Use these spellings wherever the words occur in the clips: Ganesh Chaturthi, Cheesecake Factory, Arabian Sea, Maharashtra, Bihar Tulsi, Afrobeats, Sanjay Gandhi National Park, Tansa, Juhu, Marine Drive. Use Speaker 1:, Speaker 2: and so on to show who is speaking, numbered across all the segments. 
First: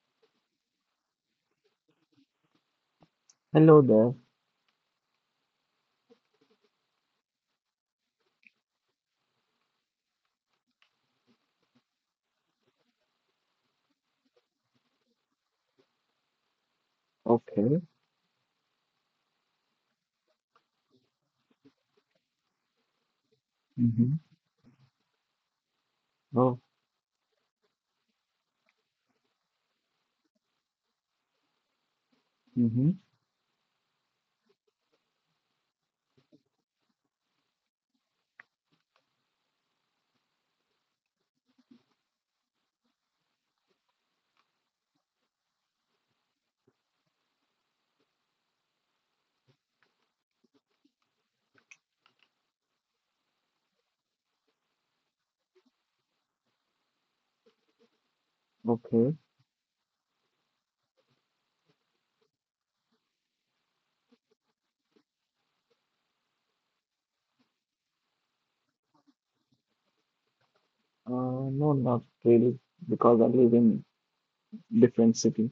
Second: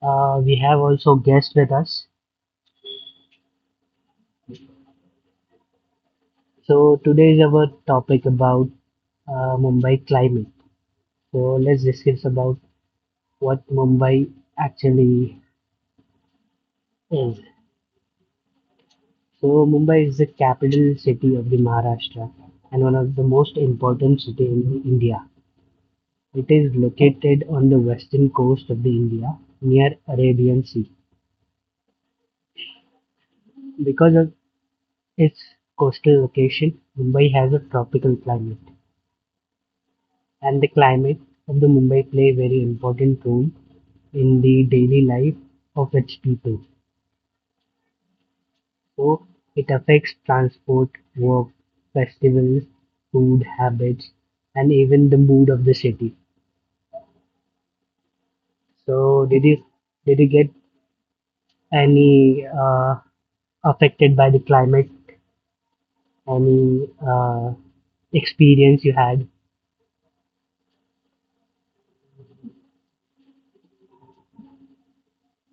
Speaker 1: We have also guests with us.
Speaker 2: Hello there.
Speaker 1: So today is our topic about Mumbai climate. So let's discuss about what Mumbai actually is.
Speaker 2: Okay.
Speaker 1: So Mumbai is the capital city of the Maharashtra and one of the most
Speaker 2: Mm-hmm.
Speaker 1: important city in India. It
Speaker 2: Oh,
Speaker 1: is located on the western coast of the India near Arabian Sea.
Speaker 2: mm-hmm.
Speaker 1: Because of its coastal location, Mumbai has a tropical climate, and the climate of the Mumbai play a very important role in the daily life of its people. So it affects transport, work, festivals, food habits, and even the mood of the city.
Speaker 2: Okay.
Speaker 1: So did you get any affected by the climate? Any experience you had?
Speaker 2: No, not really, because I live in different city.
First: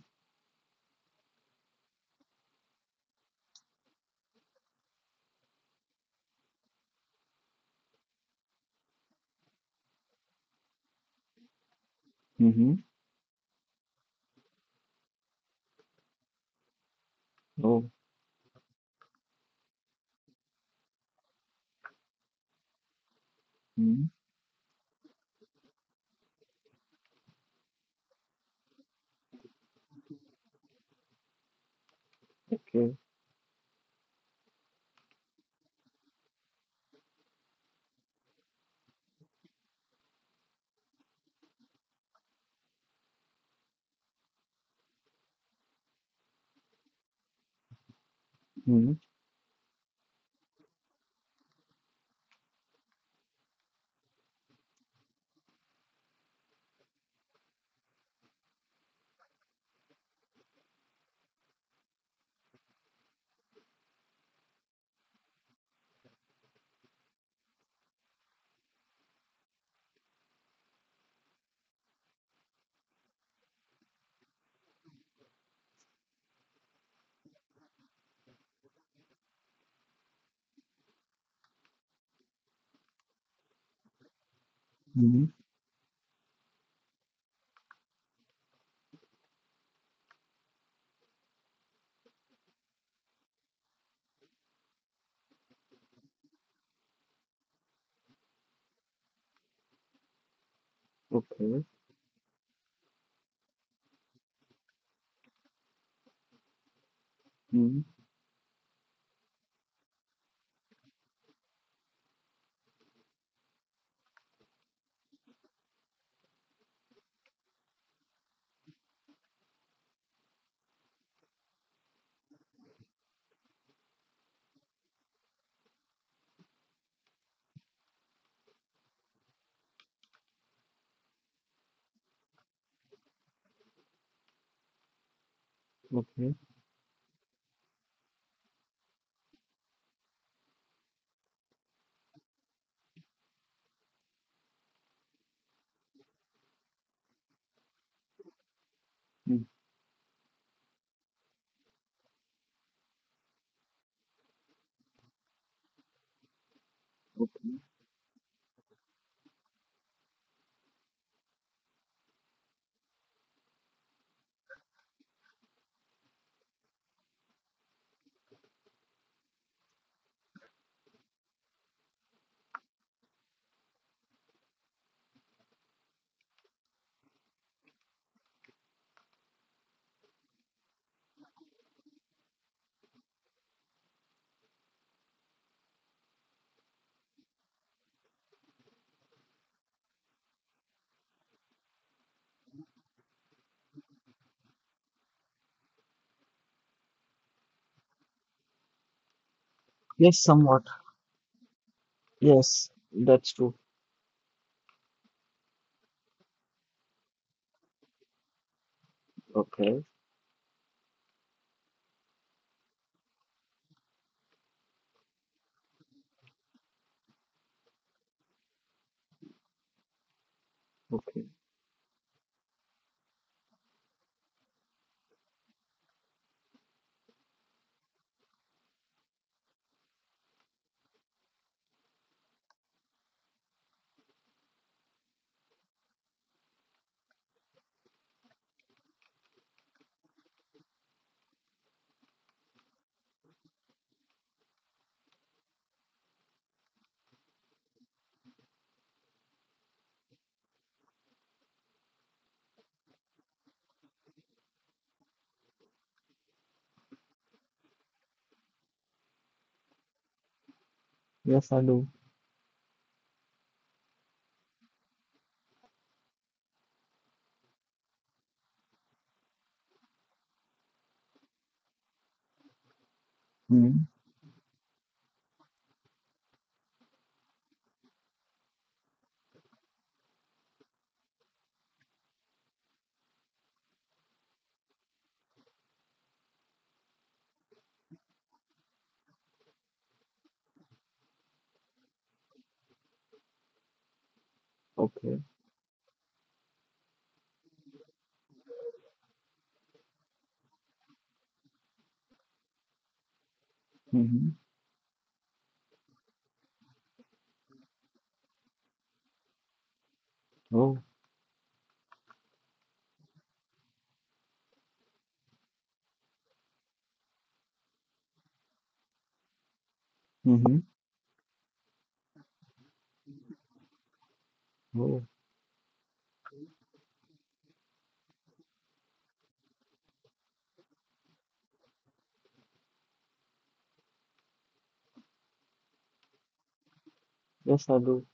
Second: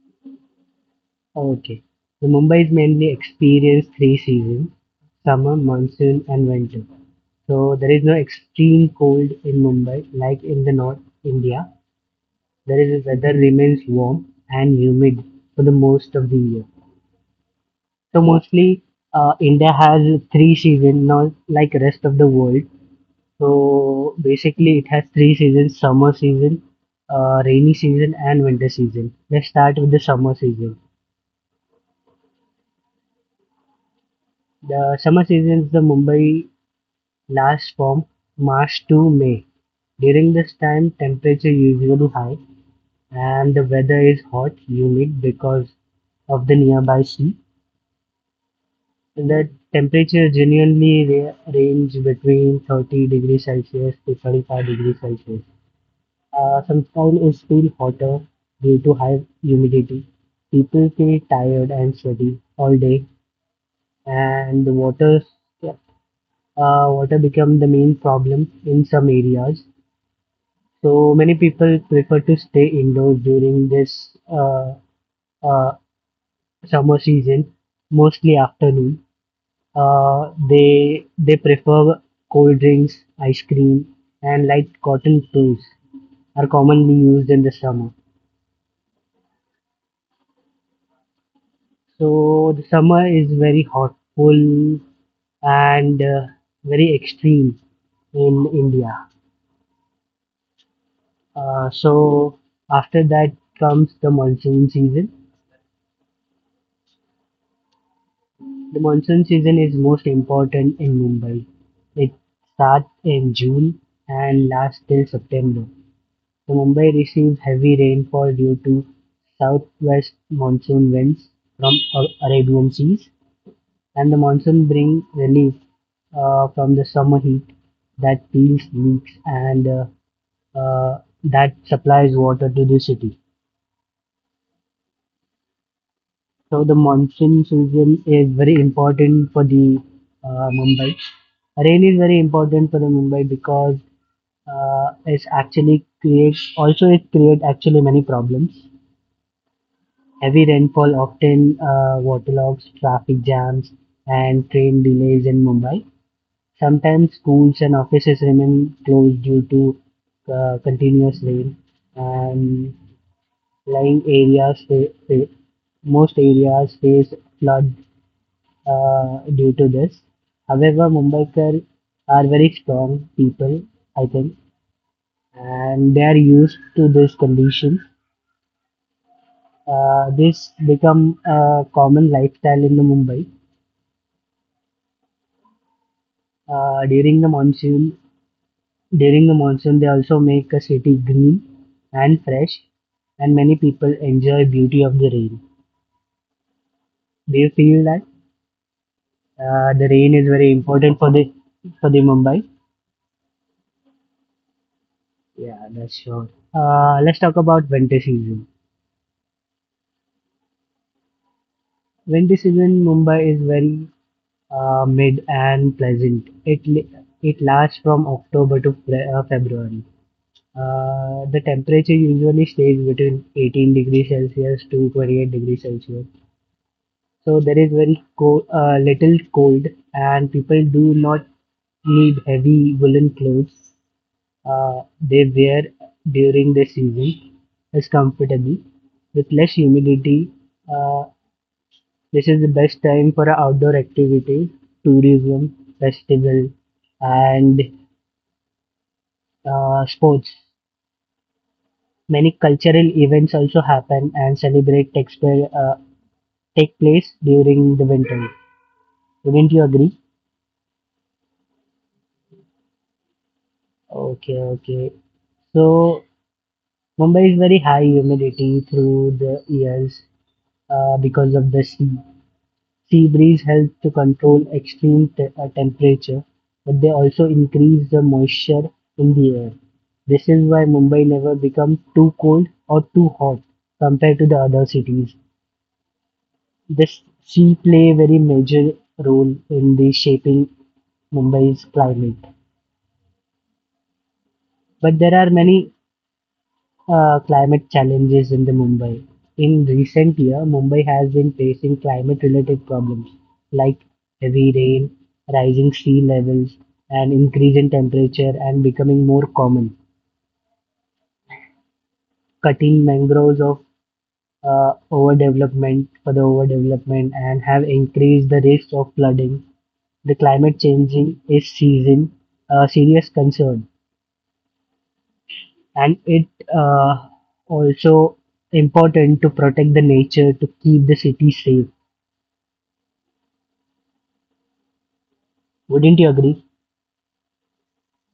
Speaker 1: Okay, so Mumbai is mainly experienced three seasons: summer, monsoon, and winter. So there is no extreme cold in Mumbai, like in the North India.
Speaker 2: Mm-hmm.
Speaker 1: There is weather remains warm and humid for the most of the year.
Speaker 2: Oh,
Speaker 1: So mostly, India has three seasons, not like rest of the world.
Speaker 2: mm-hmm.
Speaker 1: So basically, it has three seasons: summer season, rainy season, and winter season. Let's start with the summer season.
Speaker 2: Okay.
Speaker 1: The summer season is the Mumbai lasts from March to May. During this time, temperature usually high and the weather is hot, humid because of the nearby sea.
Speaker 2: Mm-hmm.
Speaker 1: The temperature genuinely range between 30 degrees Celsius to 35 degrees Celsius. Sometimes is still hotter due to high humidity. People feel tired and sweaty all day, and the water water become the main problem in some areas. So many people prefer to stay indoors during this uh, summer season, mostly afternoon. They prefer cold drinks, ice cream, and light cotton
Speaker 2: Mm-hmm.
Speaker 1: clothes are commonly used in the summer. So the summer is very hot, full, and very extreme in India.
Speaker 2: Okay.
Speaker 1: So after that comes the monsoon season.
Speaker 2: Mm-hmm.
Speaker 1: The monsoon season is most important in Mumbai. It starts in June and lasts till September. Mumbai receives heavy rainfall due to southwest monsoon winds from Arabian seas, and the monsoon brings relief from the summer heat that peels leaks and uh, that supplies water to the city.
Speaker 2: Okay.
Speaker 1: So the monsoon season is very important for the Mumbai. Rain is very important for the Mumbai because it's actually creates also it creates actually many problems.
Speaker 2: Mm.
Speaker 1: Heavy rainfall often waterlogs traffic jams and train delays in Mumbai. Sometimes
Speaker 2: Okay.
Speaker 1: schools and offices remain closed due to continuous rain, and lying areas most areas face flood due to this. However, Mumbaikar are very strong people, I think, and they are used to this condition. This become a common lifestyle in the Mumbai. Uh, during the monsoon, during the monsoon, they also make a city green and fresh, and many people enjoy beauty of the rain. Do you feel that the rain
Speaker 2: Yes,
Speaker 1: is very
Speaker 2: somewhat.
Speaker 1: important for the Mumbai.
Speaker 2: Yes, that's true.
Speaker 1: Yeah, that's sure. Let's talk about winter season.
Speaker 2: Okay.
Speaker 1: Winter season in Mumbai is very mid and pleasant. It lasts from October to February.
Speaker 2: Okay.
Speaker 1: The temperature usually stays between 18 degrees Celsius to 28 degrees Celsius. So there is very little cold, and people do not need heavy woolen clothes. They wear during the season is comfortable with less humidity. Uh, this is the best time for outdoor activity, tourism, festival, and sports. Many cultural events also happen and celebrate textile take place during the winter. Wouldn't you agree?
Speaker 2: Yes, I do.
Speaker 1: Okay, okay. So Mumbai is very high humidity through the years because of the sea. Sea breeze helps
Speaker 2: Mm-hmm.
Speaker 1: to control extreme temperature, but they also increase the moisture in the air. This is why Mumbai never becomes too cold or too hot compared to the other cities. This sea play a very major role in the shaping Mumbai's climate. But there
Speaker 2: Okay.
Speaker 1: are many climate challenges in the Mumbai. In recent year, Mumbai has been facing climate-related problems like
Speaker 2: Mm-hmm.
Speaker 1: heavy rain, rising sea levels, and increase in temperature and becoming more common,
Speaker 2: Oh.
Speaker 1: cutting mangroves of overdevelopment and have increased the risk of flooding the
Speaker 2: Mm-hmm.
Speaker 1: climate changing is season a serious concern,
Speaker 2: Oh.
Speaker 1: and it uh, also important to protect the nature to keep the city safe. Wouldn't you agree?
Speaker 2: Yes, I do.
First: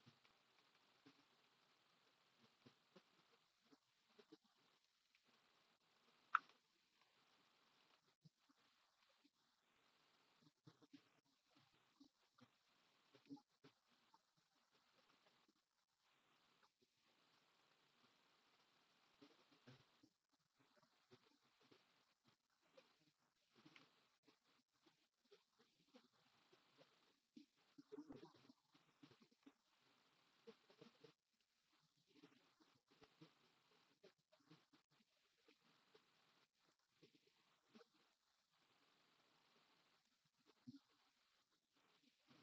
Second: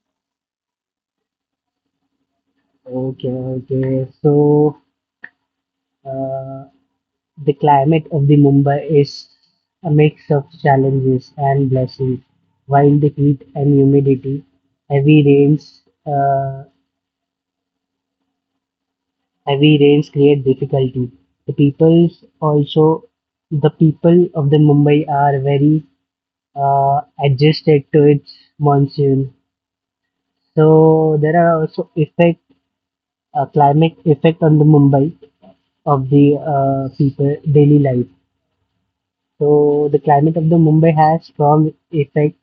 Speaker 1: Okay, okay. So uh, the climate of the Mumbai is a mix of challenges and blessings. Wild heat and humidity, heavy rains, uh, Heavy rains create difficulty. The peoples also the people of the Mumbai are very adjusted to its monsoon. So there are also effect climate effect on the Mumbai of the people daily life. So the climate of the Mumbai has strong effect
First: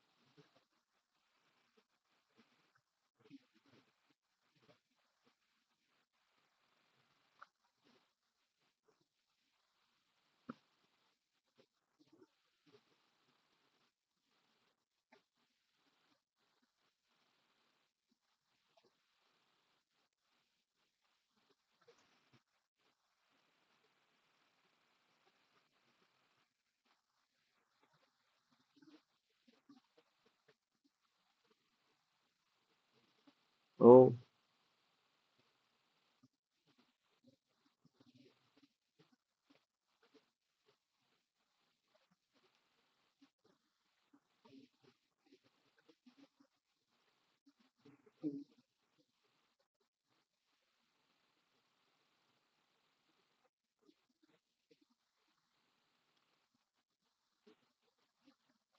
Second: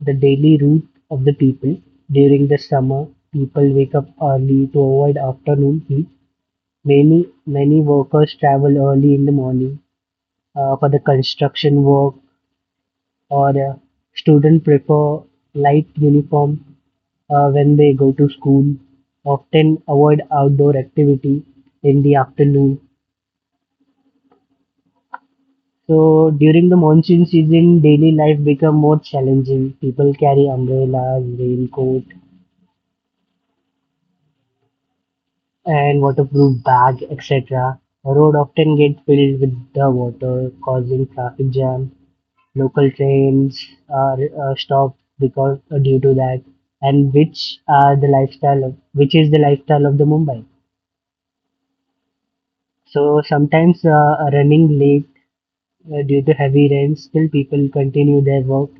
Speaker 1: the daily route of the people. During the summer, people wake up early to avoid afternoon heat. Many workers travel early in the morning for the construction work or student prefer light uniform when they go to school often avoid outdoor activity in the afternoon. So during the monsoon season daily life become more challenging, people carry umbrellas, raincoat
Speaker 2: Oh.
Speaker 1: and waterproof bag, etc. Road often get filled with the water, causing traffic jam. Local trains are stopped because due to that, and which is the lifestyle of the Mumbai. So sometimes running late due to heavy rain, still people continue their work,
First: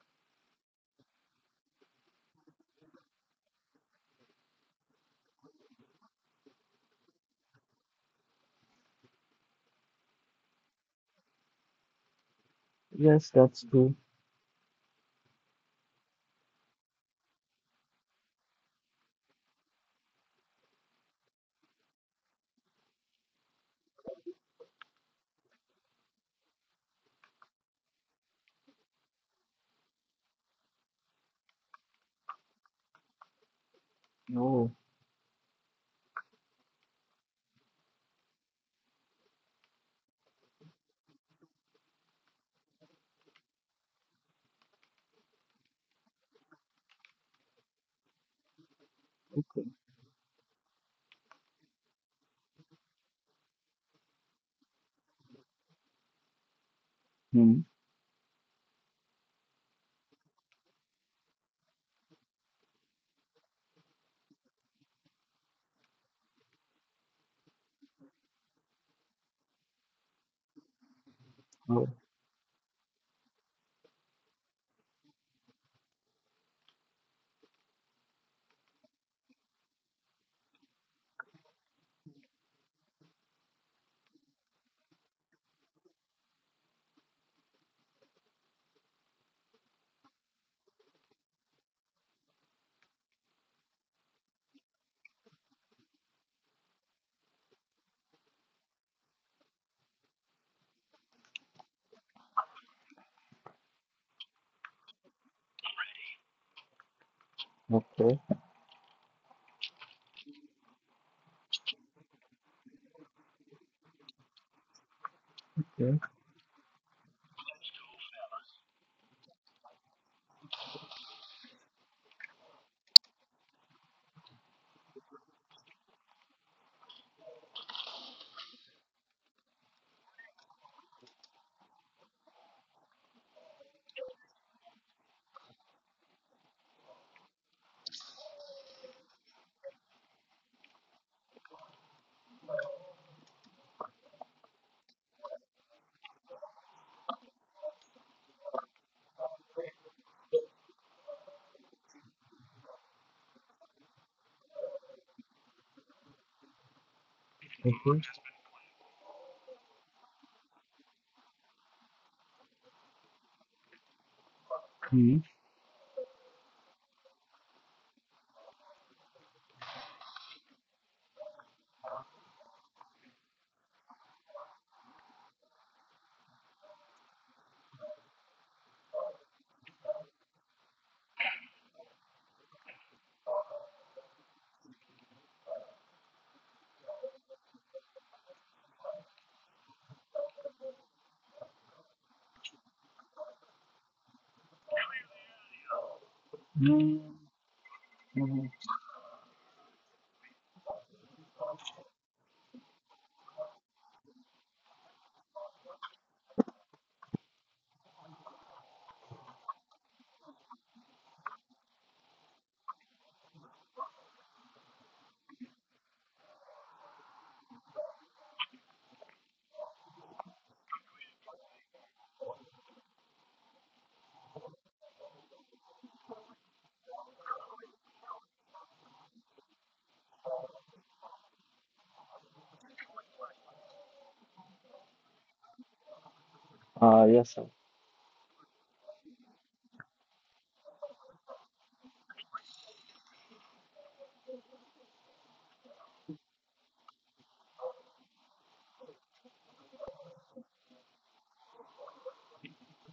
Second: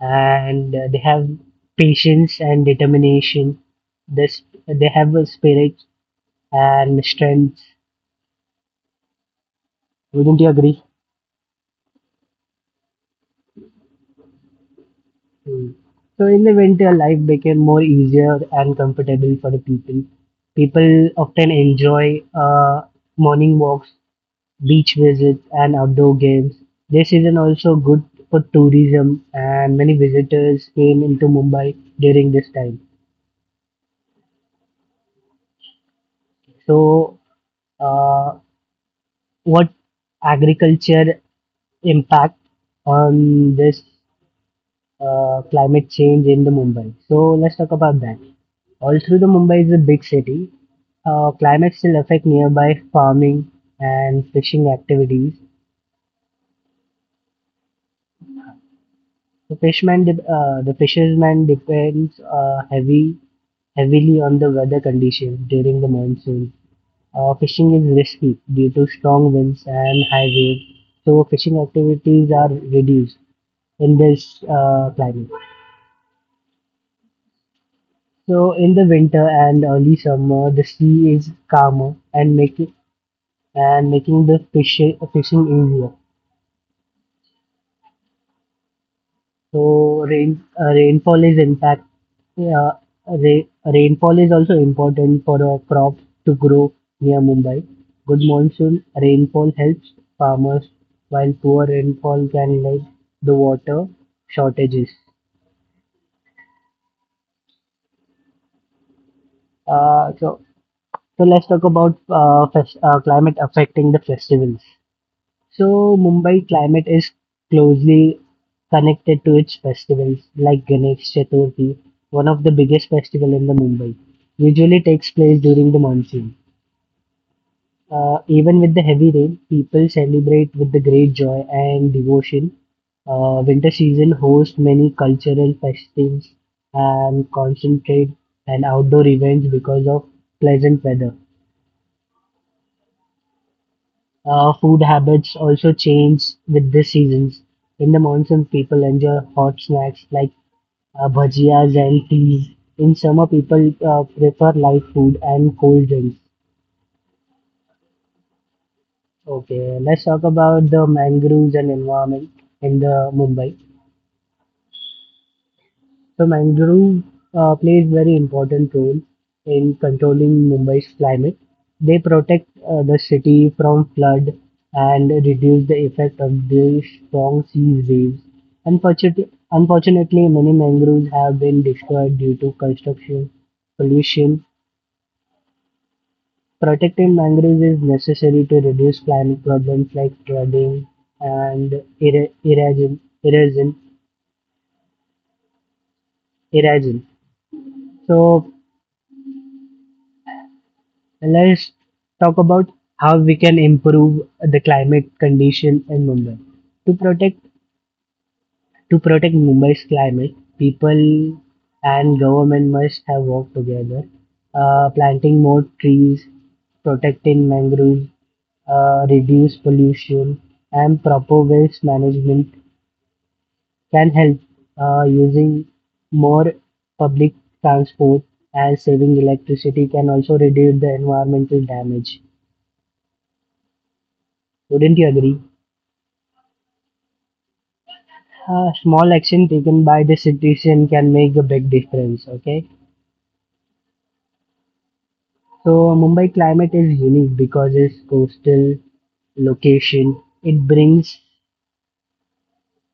Speaker 1: and they have patience and determination. This they have a spirit and strength. Wouldn't you agree?
Speaker 2: Yes, that's true.
Speaker 1: Mm. So in the winter, life became more easier and comfortable for the people. People often enjoy morning walks, beach visits, and outdoor games. This season also good for tourism, and many visitors came into Mumbai during this time.
Speaker 2: Oh.
Speaker 1: So, uh, what agriculture impact on this climate change in the Mumbai. So let's talk about that. All through the
Speaker 2: Okay.
Speaker 1: Mumbai is a big city. Climate still affect nearby farming and fishing activities.
Speaker 2: Mm-hmm.
Speaker 1: The fishermen depends heavily on the weather conditions during the monsoon. Fishing is risky due to strong winds and high waves, so fishing
Speaker 2: Oh.
Speaker 1: activities are reduced in this climate. So in the winter and early summer, the sea is calmer and making the fishing easier. So rainfall is in fact uh, rainfall is also important for a crop to grow near Mumbai. Good monsoon rainfall helps farmers, while poor rainfall can lead the water shortages.
Speaker 2: Okay.
Speaker 1: Uh, so so let's talk about climate affecting the festivals. So
Speaker 2: Okay.
Speaker 1: Mumbai climate is closely connected to its festivals like Ganesh Chaturthi, one of the biggest festival in the Mumbai, usually takes place during the monsoon. Even with the heavy rain, people celebrate with the great joy and devotion. Winter season hosts many cultural festivals and concentrate and outdoor events because of pleasant weather. Food habits also change with the seasons. In the monsoon, people enjoy hot snacks like bhajias and teas. In summer, people prefer light food and cold drinks.
Speaker 2: Okay.
Speaker 1: Okay, let's talk about the mangroves and environment in the Mumbai.
Speaker 2: Hmm.
Speaker 1: So mangrove plays very important role in controlling Mumbai's climate. They protect the city from flood and reduce the effect of the strong sea waves. Unfortunately, many mangroves have been destroyed due to construction, pollution. Protecting mangroves is necessary to reduce climate problems like flooding and eri- erosion, erosion, erosion.
Speaker 2: Hmm. Hmm.
Speaker 1: So let's talk about how we can improve the climate condition in Mumbai. To protect to protect Mumbai's climate, people and government must have worked together, planting more trees, protecting mangroves, reduce pollution, and proper waste management can help, using more public transport and saving electricity can also reduce the environmental damage. Wouldn't you agree?
Speaker 2: Ah, yes, sir.
Speaker 1: A small action taken by the citizen can make a big difference. Okay, so Mumbai climate is unique because its coastal location. It brings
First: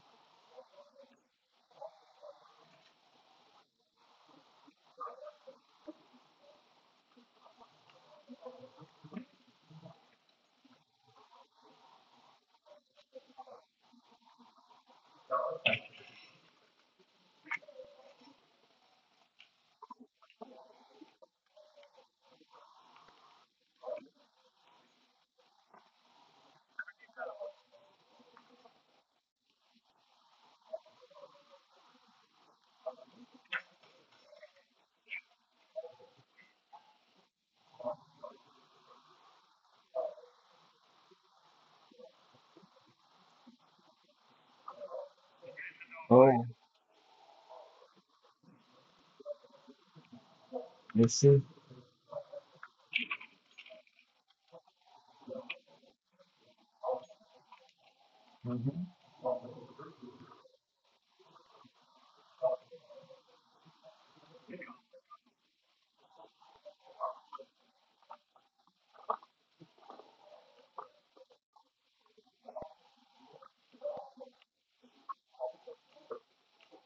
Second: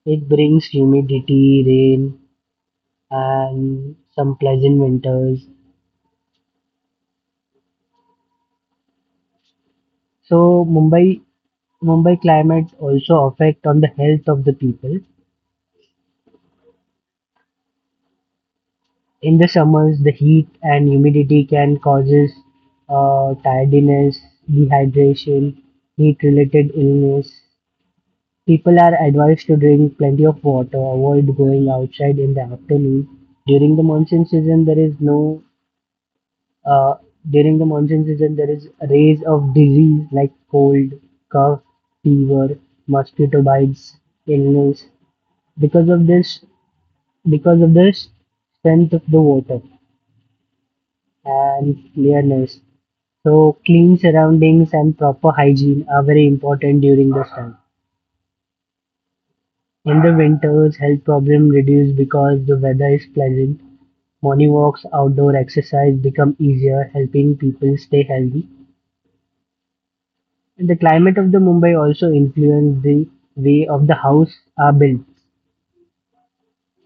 Speaker 1: it brings humidity, rain, and some pleasant winters. So Mumbai climate also affect on the health of the people. In the summers, the heat and humidity can causes tiredness, dehydration, heat related illness. People are advised to drink plenty of water, avoid going outside in the afternoon. During the monsoon season, there is no uh, during the monsoon season there is rays of disease like cold, cough, fever, mosquito bites, illness. Because of
Speaker 2: Oh,
Speaker 1: this, because of this, strength of the water
Speaker 2: I see.
Speaker 1: and clearness. So clean surroundings and proper hygiene are very important during this time.
Speaker 2: Mm-hmm.
Speaker 1: In the winters, health problems reduce because the weather is pleasant, morning walks, outdoor exercise become easier, helping people stay healthy. And the climate of the Mumbai also influences the way of the house are built.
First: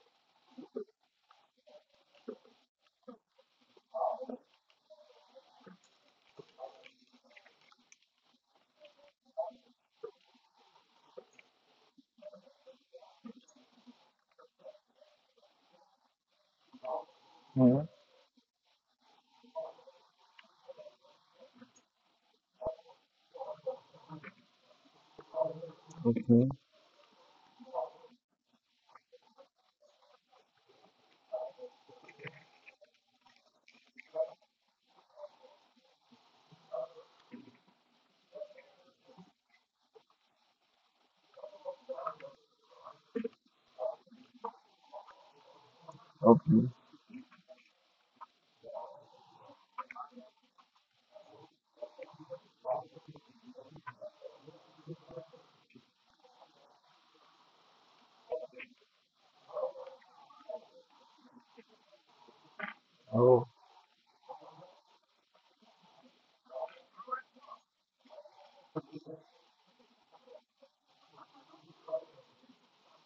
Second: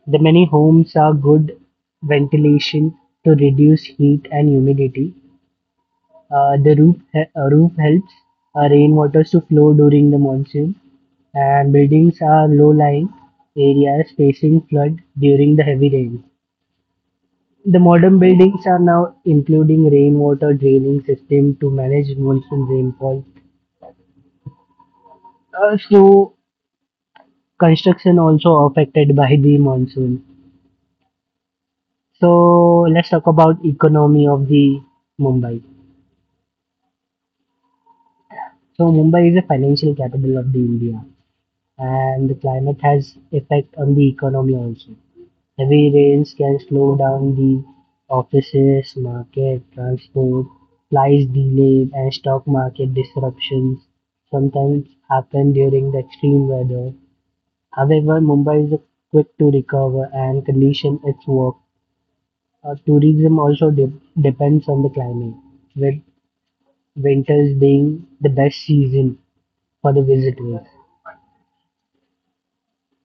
Speaker 1: The many homes are good ventilation to reduce heat and humidity. The roof helps rainwater to flow during the monsoon, and buildings are low-lying areas facing flood during the heavy rain. The
Speaker 2: Hmm.
Speaker 1: modern buildings are now including rainwater draining system to manage monsoon rainfall. So
Speaker 2: Okay.
Speaker 1: construction also affected by the monsoon. So let's talk about economy of the Mumbai. So Mumbai is a financial capital of the India and the climate has effect on the economy also. Heavy rains can
Speaker 2: Okay.
Speaker 1: slow down the offices, market, transport, flights, delays, and stock market disruptions sometimes happen during the extreme weather. However, Mumbai is quick to recover and condition its work. Tourism
Speaker 2: Oh.
Speaker 1: also depends on the climate, with winters being the best season for the visitors.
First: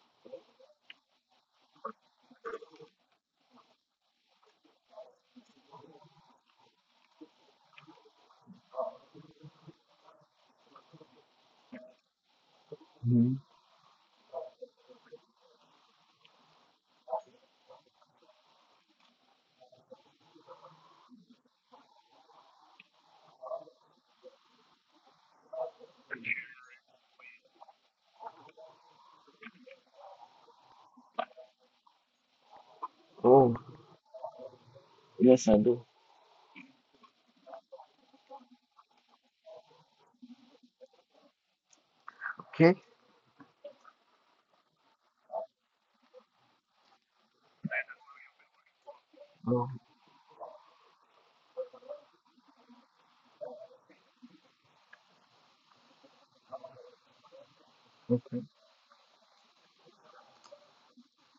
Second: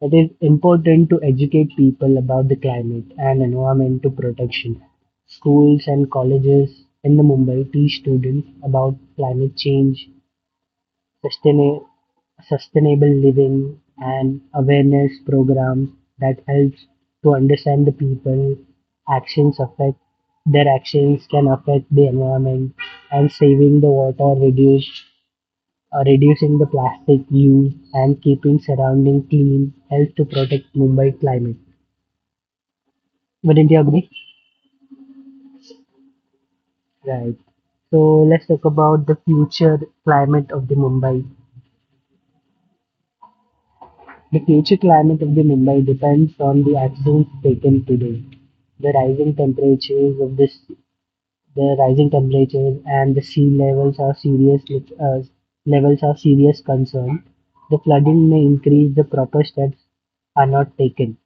Speaker 1: It is important to educate people about the climate and environmental protection. Schools and colleges in the Mumbai teach students about climate change, sustain- sustainable
Speaker 2: Hmm.
Speaker 1: living, and awareness programs that helps to understand the people. Actions affect Their actions can affect the environment, and saving the water reduce reducing the plastic use and keeping surrounding clean helps to protect Mumbai climate.
Speaker 2: Oh,
Speaker 1: Wouldn't you agree?
Speaker 2: yes, I do.
Speaker 1: Right. So let's talk about the future climate of the Mumbai.
Speaker 2: Okay.
Speaker 1: The future climate of the Mumbai depends on the actions taken today. The rising
Speaker 2: Oh,
Speaker 1: temperatures of this, the rising temperatures and the sea uh, levels are serious concern. The flooding
Speaker 2: okay.
Speaker 1: may increase the proper steps are not taken.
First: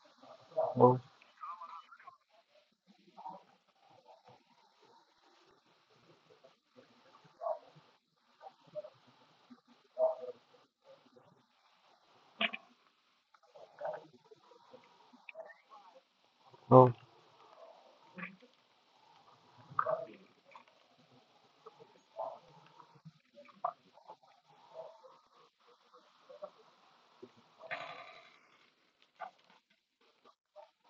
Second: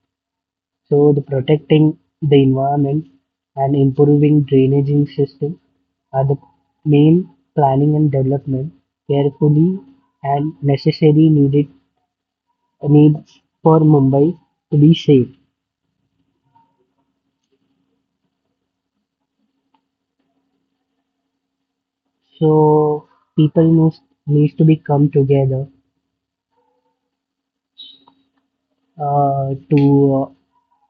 Speaker 2: Oh,
Speaker 1: So the protecting the environment and improving drainaging system are the main planning and development carefully and necessary needed needs for Mumbai to be safe.
Speaker 2: oh,
Speaker 1: So people must needs to be come together to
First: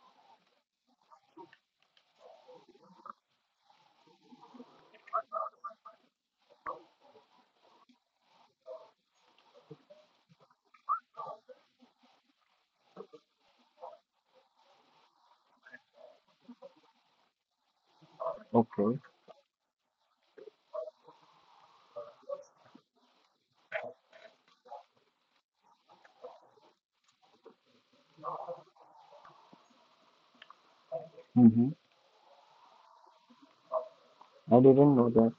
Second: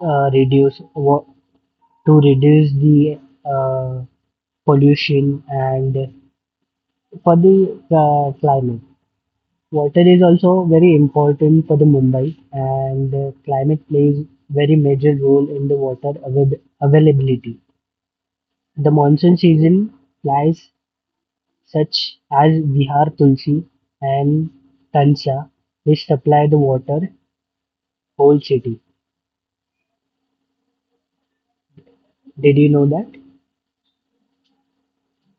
Speaker 1: uh, uh, reduce wa- to reduce the uh, pollution and for the climate. Water is also very important for the Mumbai, and climate plays very major role in the water availability. The
Speaker 2: okay.
Speaker 1: monsoon season lies such as Bihar Tulsi and Tansa, which supply the water whole city.
Speaker 2: Mm-hmm.
Speaker 1: Did you know that?
Speaker 2: I didn't know that.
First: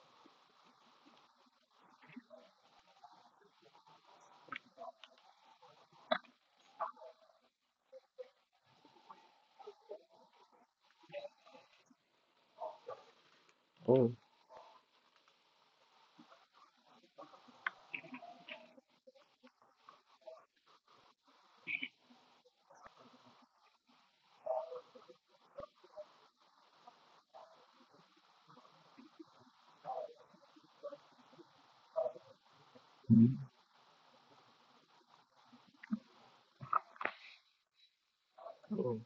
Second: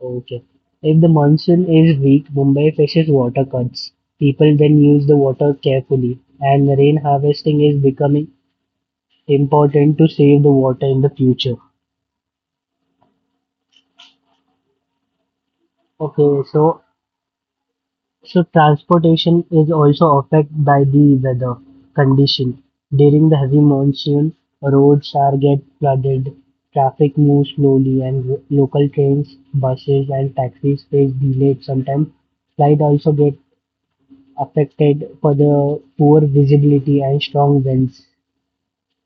Speaker 1: Okay. If the monsoon is weak, Mumbai faces water cuts. People then use the water carefully, and rain harvesting is becoming important to save the water in the future.
Speaker 2: Oh.
Speaker 1: Okay, so transportation is also affected by the weather condition. During the heavy monsoon, roads are get flooded, traffic moves slowly, and local trains, buses, and taxis face delays. Sometimes flight also get
Speaker 2: Hmm.
Speaker 1: affected for the poor visibility and strong winds.
Speaker 2: Oh.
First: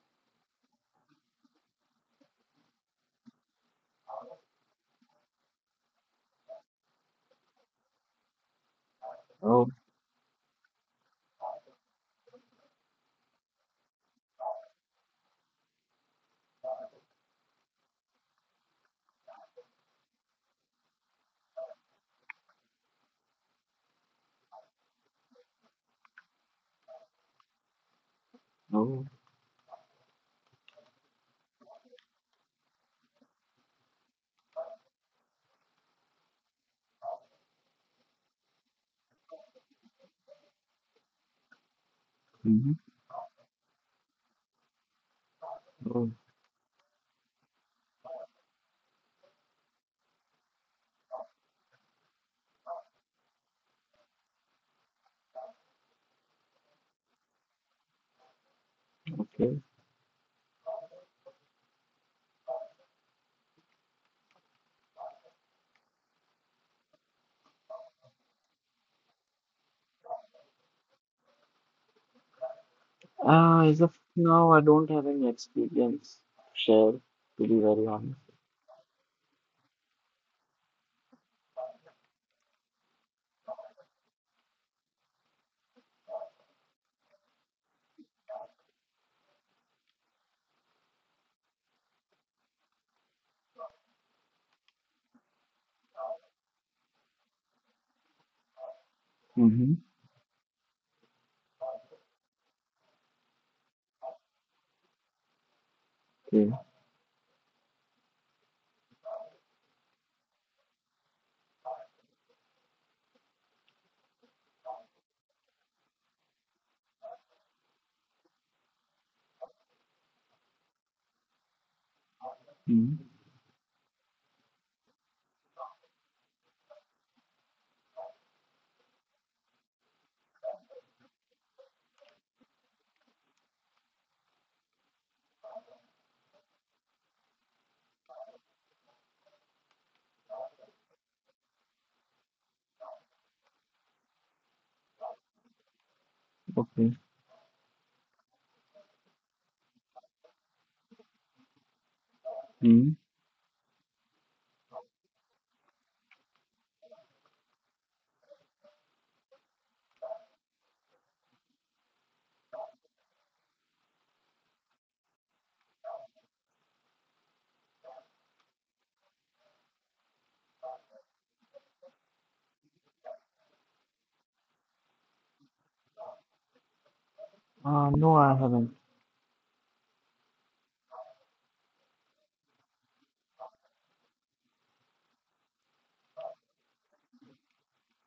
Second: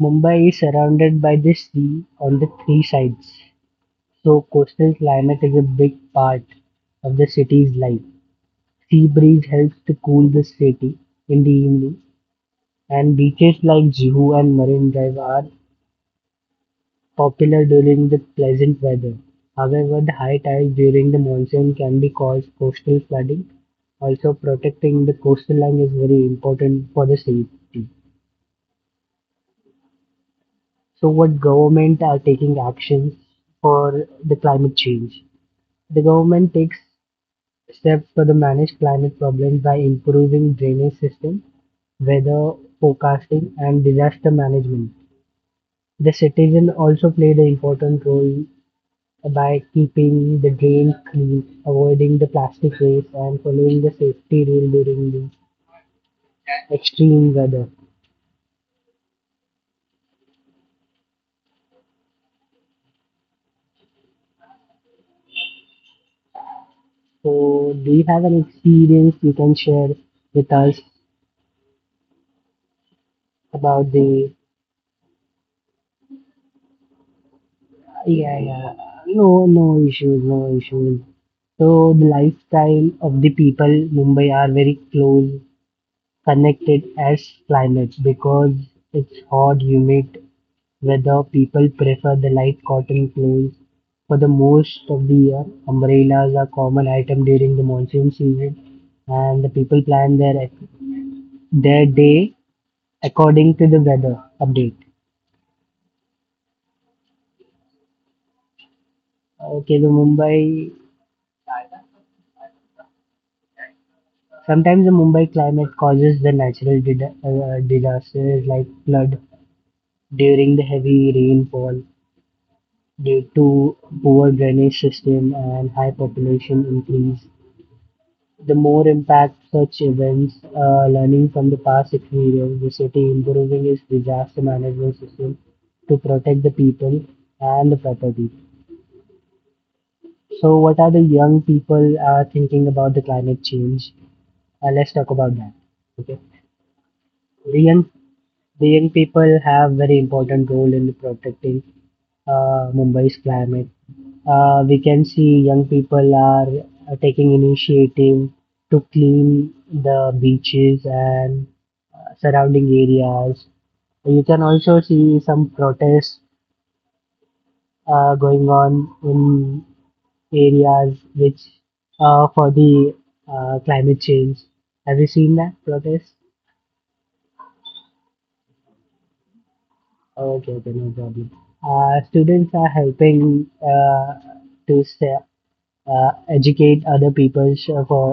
Speaker 1: Mumbai is surrounded by the sea on the three sides, so coastal climate is a big part of the city's life. Sea breeze
Speaker 2: Oh.
Speaker 1: helps to cool the city in the evening, and beaches like Juhu and Marine Drive are popular during the pleasant weather. However, the high tides during the monsoon can be cause coastal flooding. Also, protecting the coastal line is very important for the safety.
Speaker 2: Oh.
Speaker 1: So, what government are taking actions for the climate change? The government takes Steps for the manage climate problems by improving drainage system, weather
Speaker 2: Mm-hmm.
Speaker 1: forecasting and disaster management. The
Speaker 2: Oh,
Speaker 1: citizen also played an important role by keeping the drain clean, avoiding the plastic waste and following the safety rule during the extreme weather.
Speaker 2: okay.
Speaker 1: So do you have an experience you can share with us
Speaker 2: Ah, as
Speaker 1: about
Speaker 2: of
Speaker 1: the
Speaker 2: now, I don't have any experience shared, to be very honest.
Speaker 1: Yeah, yeah. No, no issues, no issues. So the lifestyle of the people Mumbai are very close, connected as climate because it's hot, humid weather. People prefer the light cotton clothes for the most of the year. Umbrellas are common item during the monsoon season, and the
Speaker 2: Mm-hmm.
Speaker 1: people plan their day according to the weather update.
Speaker 2: Okay.
Speaker 1: Okay, the Mumbai Sometimes the Mumbai climate causes the natural disasters like flood during the heavy rainfall
Speaker 2: Mm-hmm.
Speaker 1: due to poor drainage system and high population increase. The more impact such events, learning from the past experience, the city improving its disaster management system to protect the people and the property. So, what are the young people are thinking about the climate change? Let's talk about that. Okay
Speaker 2: Okay.
Speaker 1: the young The young people have very important role in protecting
Speaker 2: Mm-hmm.
Speaker 1: Mumbai's climate. We can see young people are taking initiative to clean the beaches and surrounding areas. You can also see some protests going on in areas which for the climate change. Have you seen that protest?
Speaker 2: Ah, no, I haven't.
Speaker 1: Oh, okay, okay, no problem. Students are helping to se- educate other people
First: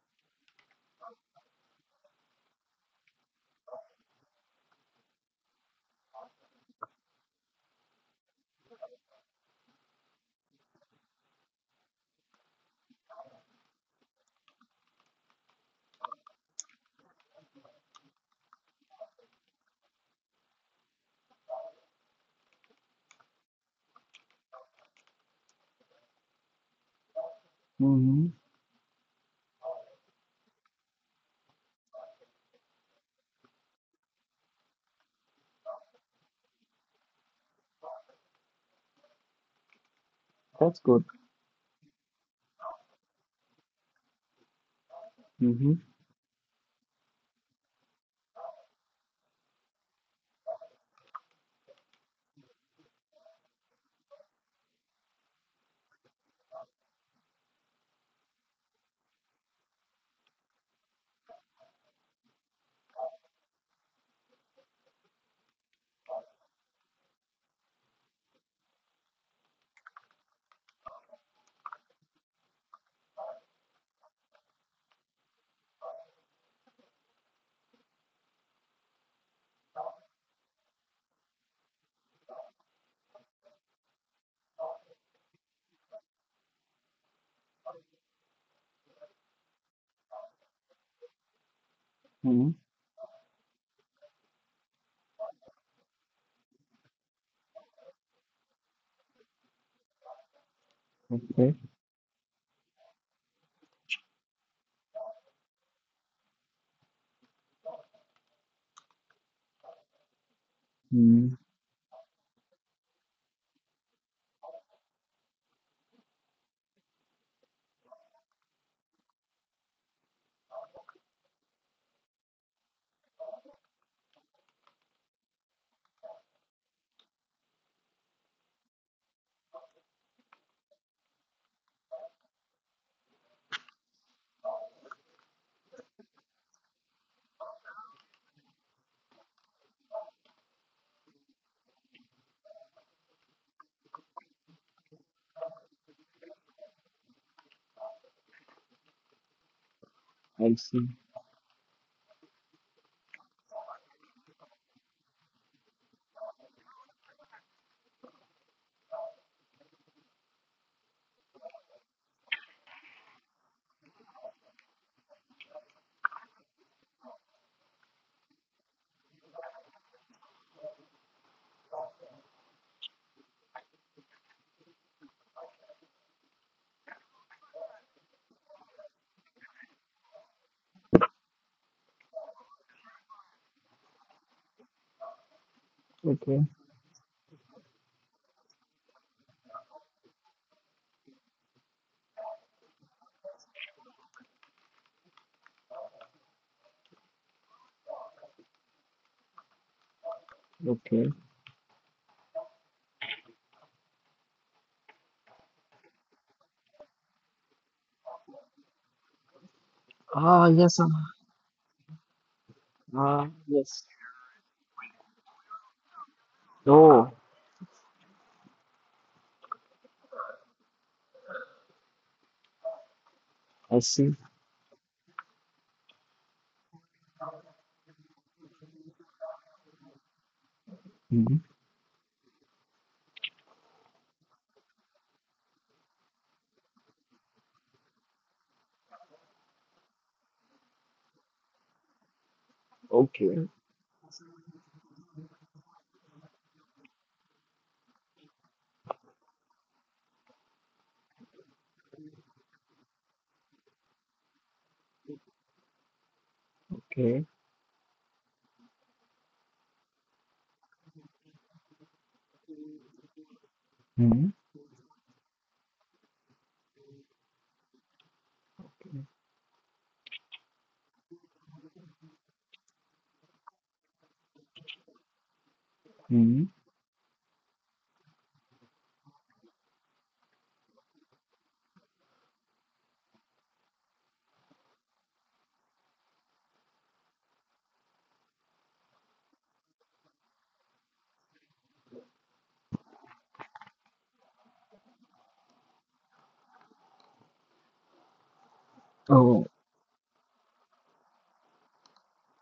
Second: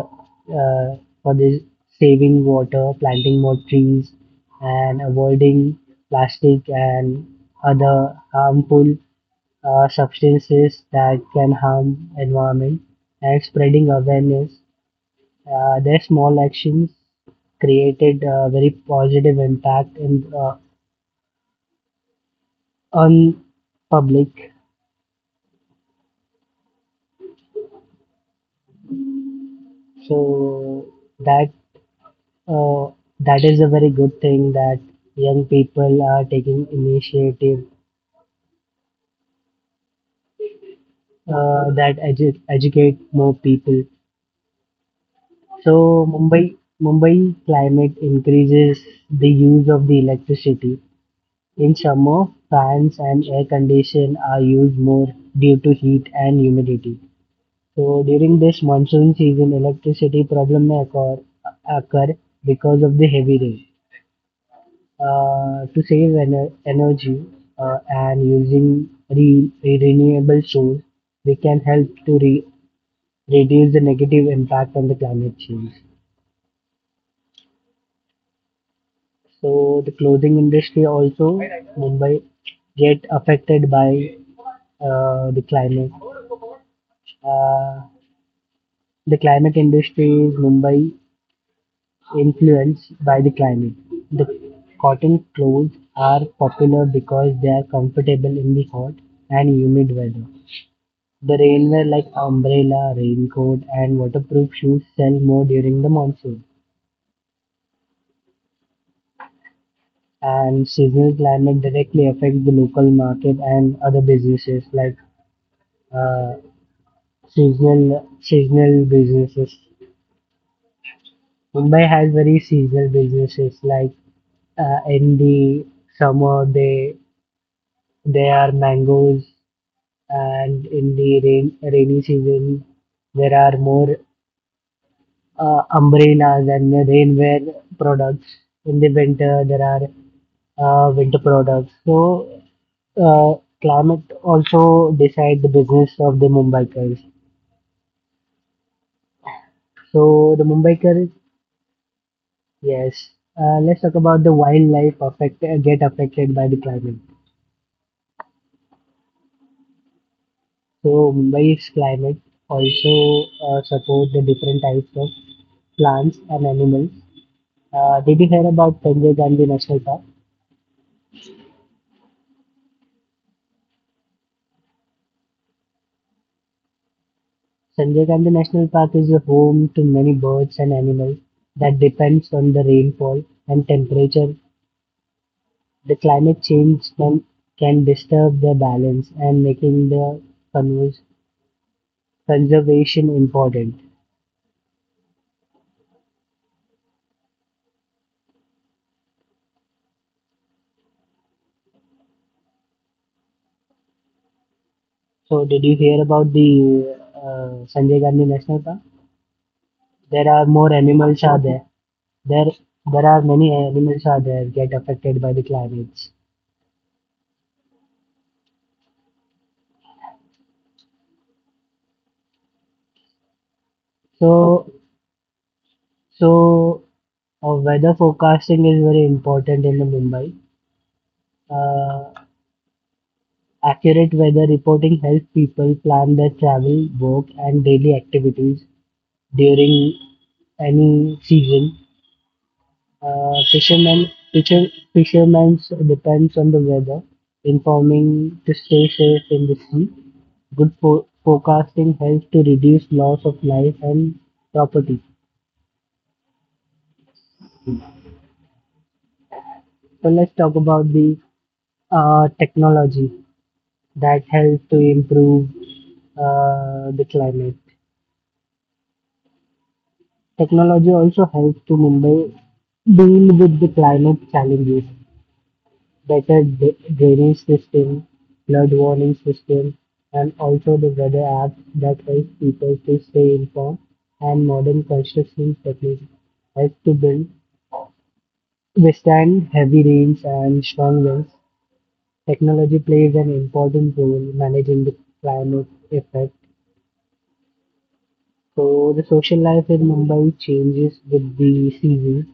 Speaker 1: uh, for this saving water, planting more trees, and avoiding plastic and other harmful substances that can harm environment, and spreading awareness. Their small actions created a very positive impact in on public
Speaker 2: Mm-hmm.
Speaker 1: So that uh, that is a very good thing that young people are taking initiative
Speaker 2: That's good.
Speaker 1: that educate more people. So
Speaker 2: Mm-hmm.
Speaker 1: Mumbai climate increases the use of the electricity. In summer, fans and air condition are used more due to heat and humidity. So during this monsoon season, electricity problem may occur, occur because of the heavy rain. To save energy and using renewable source, we can help to reduce the negative impact on the climate change. So the clothing industry also Mumbai get affected by the climate. Uh, the climate industry is Mumbai
Speaker 2: Hmm.
Speaker 1: influenced by the climate. The cotton clothes are popular because they are comfortable in the hot and humid weather. The
Speaker 2: Okay.
Speaker 1: rainwear like umbrella, raincoat, and waterproof shoes sell more during the monsoon. And seasonal
Speaker 2: Mm,
Speaker 1: climate directly affects the local market and other businesses like uh, seasonal businesses. Mumbai has very seasonal businesses like in the summer they are mangoes and in the rainy season there are more umbrellas and rainwear products. In the winter, there are winter products. So, uh, climate also decide the business of the Mumbaikars. So, the
Speaker 2: I see.
Speaker 1: Mumbaikars, yes. Let's talk about the wildlife affect get affected by the climate. So, Mumbai's climate also support the different types of plants and animals. Did you hear about Sanjay Gandhi National Park? Sanjay Gandhi National Park is home to many birds and animals that depends on the rainfall and temperature. The
Speaker 2: Okay.
Speaker 1: climate change can disturb their balance and making the convers- conservation important.
Speaker 2: Okay.
Speaker 1: So did you hear about the Sanjay Gandhi National Park? There are
Speaker 2: Ah,
Speaker 1: more
Speaker 2: yes. Ah,
Speaker 1: animals are there. There there are
Speaker 2: ah,
Speaker 1: many
Speaker 2: yes.
Speaker 1: animals are there get affected by the climates.
Speaker 2: Oh, I see.
Speaker 1: So so weather forecasting is very important in the Mumbai.
Speaker 2: Mm-hmm.
Speaker 1: Uh, Accurate weather reporting helps people plan their travel, work, and daily activities during any season. Uh,
Speaker 2: Okay.
Speaker 1: fishermen, fisher, Fishermen depends on the weather, informing to stay safe in the sea. Good forecasting helps to reduce loss of life and property.
Speaker 2: Okay.
Speaker 1: So let's talk about the technology
Speaker 2: Mm-hmm.
Speaker 1: that helps to improve the climate. Technology also helps to Mumbai deal with the climate challenges.
Speaker 2: Mm-hmm.
Speaker 1: Better drainage system, flood warning system, and also the weather apps that help people to stay informed and modern construction techniques help to build withstand heavy rains and strong winds. Technology plays an important role in managing the climate effect. So the social
Speaker 2: Oh,
Speaker 1: life in Mumbai changes with the seasons.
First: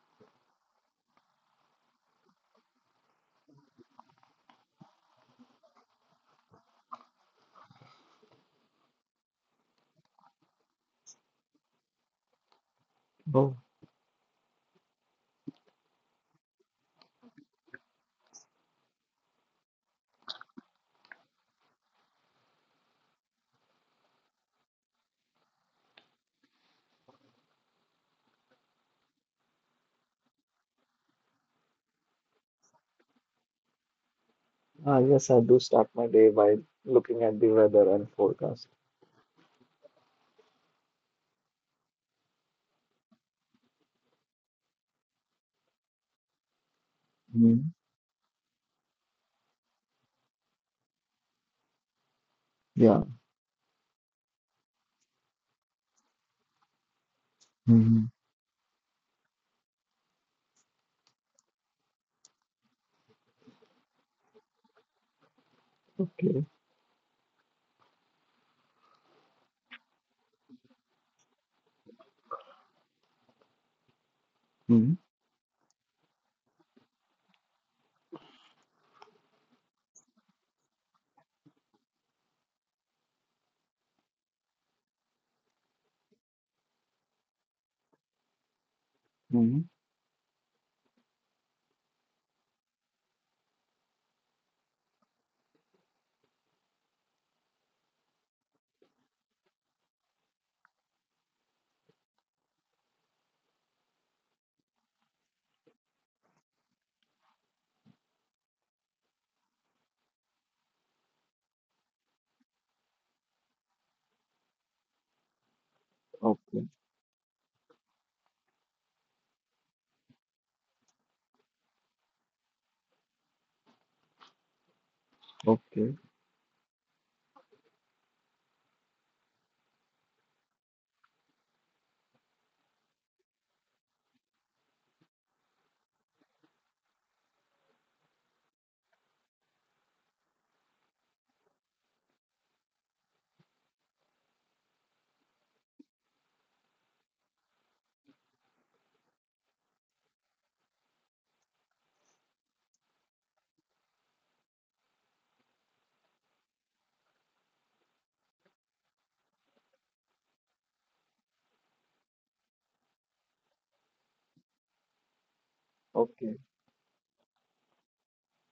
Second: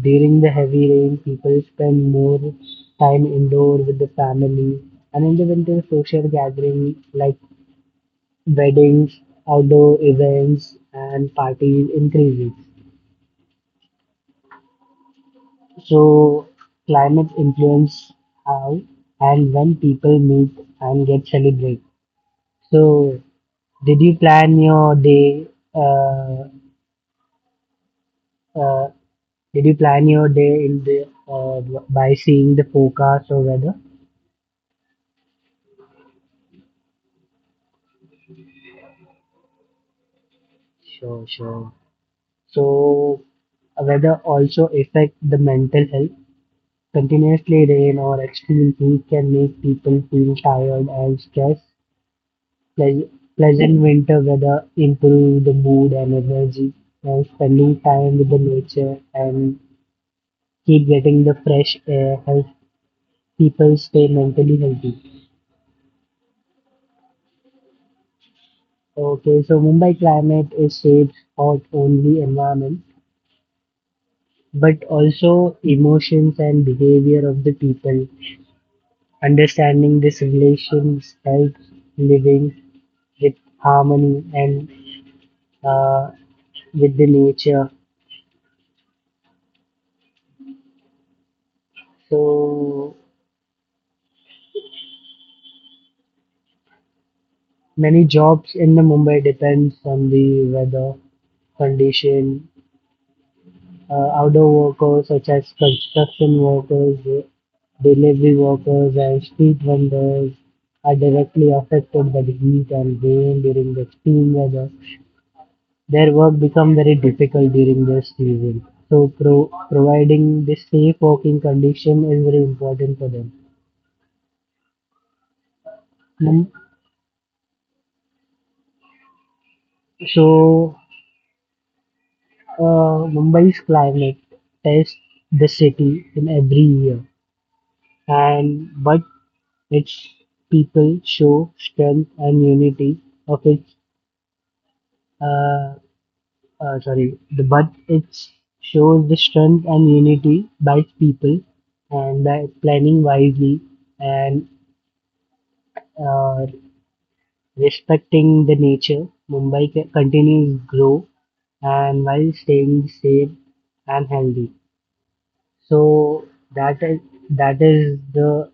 Speaker 1: During the heavy rain, people spend more time indoor with the family, and in the winter, social gatherings like weddings, outdoor events, and parties increases.
Speaker 2: oh.
Speaker 1: So, climate influence how and when people meet and get celebrate. So, did you plan your day? Uh, uh, did you plan your day in the by seeing the forecast or weather?
Speaker 2: Ah, yes. I do start my day by looking at the weather and forecast.
Speaker 1: Sure, sure. So weather also affect the mental health. Continuously
Speaker 2: Mm-hmm.
Speaker 1: rain or extreme heat can make people feel tired and stressed.
Speaker 2: Yeah.
Speaker 1: Pleas- Pleasant winter weather improve the mood and energy, and spending
Speaker 2: Mm-hmm.
Speaker 1: time with the nature and keep getting the fresh air helps people stay mentally healthy.
Speaker 2: Okay.
Speaker 1: Okay, so Mumbai climate is shaped not only environment but
Speaker 2: Mm-hmm.
Speaker 1: also emotions and behavior of the people. Understanding these relations helps living with harmony and uh, with the nature.
Speaker 2: Mm-hmm.
Speaker 1: So many jobs in the Mumbai depends on the weather condition. Outdoor workers such as construction workers, delivery workers, and street vendors are directly affected by the heat and rain during the extreme weather. Their work
Speaker 2: Okay.
Speaker 1: become very difficult during the season, so providing the safe working condition is very important for them.
Speaker 2: Okay.
Speaker 1: Mum- So Mumbai's climate tests the city in every year, and but its people show strength and unity of its uh, sorry, the but it shows the strength and unity by its people and by planning wisely and uh, Respecting the nature, Mumbai continues to grow and while staying safe and healthy. So
Speaker 2: Okay.
Speaker 1: that is that is the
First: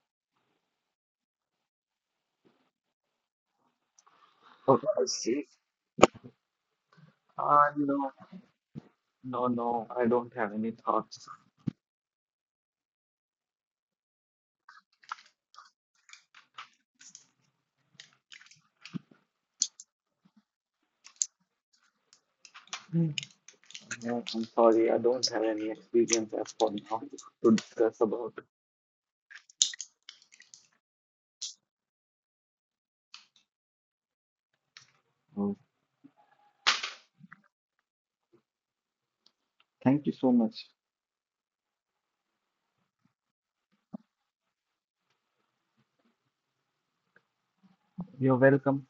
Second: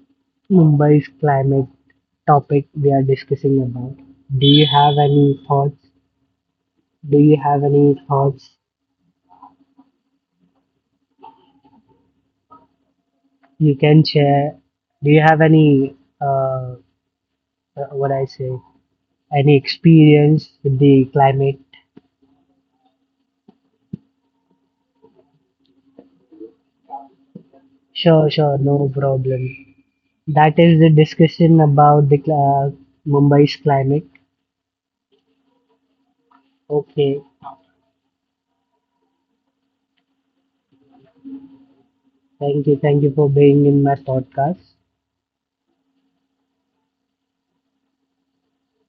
Speaker 1: Mumbai's climate topic we are discussing about. Do you
Speaker 2: Oh,
Speaker 1: have
Speaker 2: I
Speaker 1: any
Speaker 2: see.
Speaker 1: thoughts? Do you have
Speaker 2: Ah,
Speaker 1: any
Speaker 2: no.
Speaker 1: thoughts
Speaker 2: No, no. I don't have any thoughts.
Speaker 1: you can share? Do you have any what I say any experience with the climate?
Speaker 2: Hmm. No, I'm sorry, I don't have any experience as for now to discuss
Speaker 1: Sure,
Speaker 2: about.
Speaker 1: sure, no problem. That is the discussion about the uh, Mumbai's climate.
Speaker 2: Uh,
Speaker 1: Okay,
Speaker 2: Thank you so much.
Speaker 1: thank you for being in my podcast.
Speaker 2: You're welcome.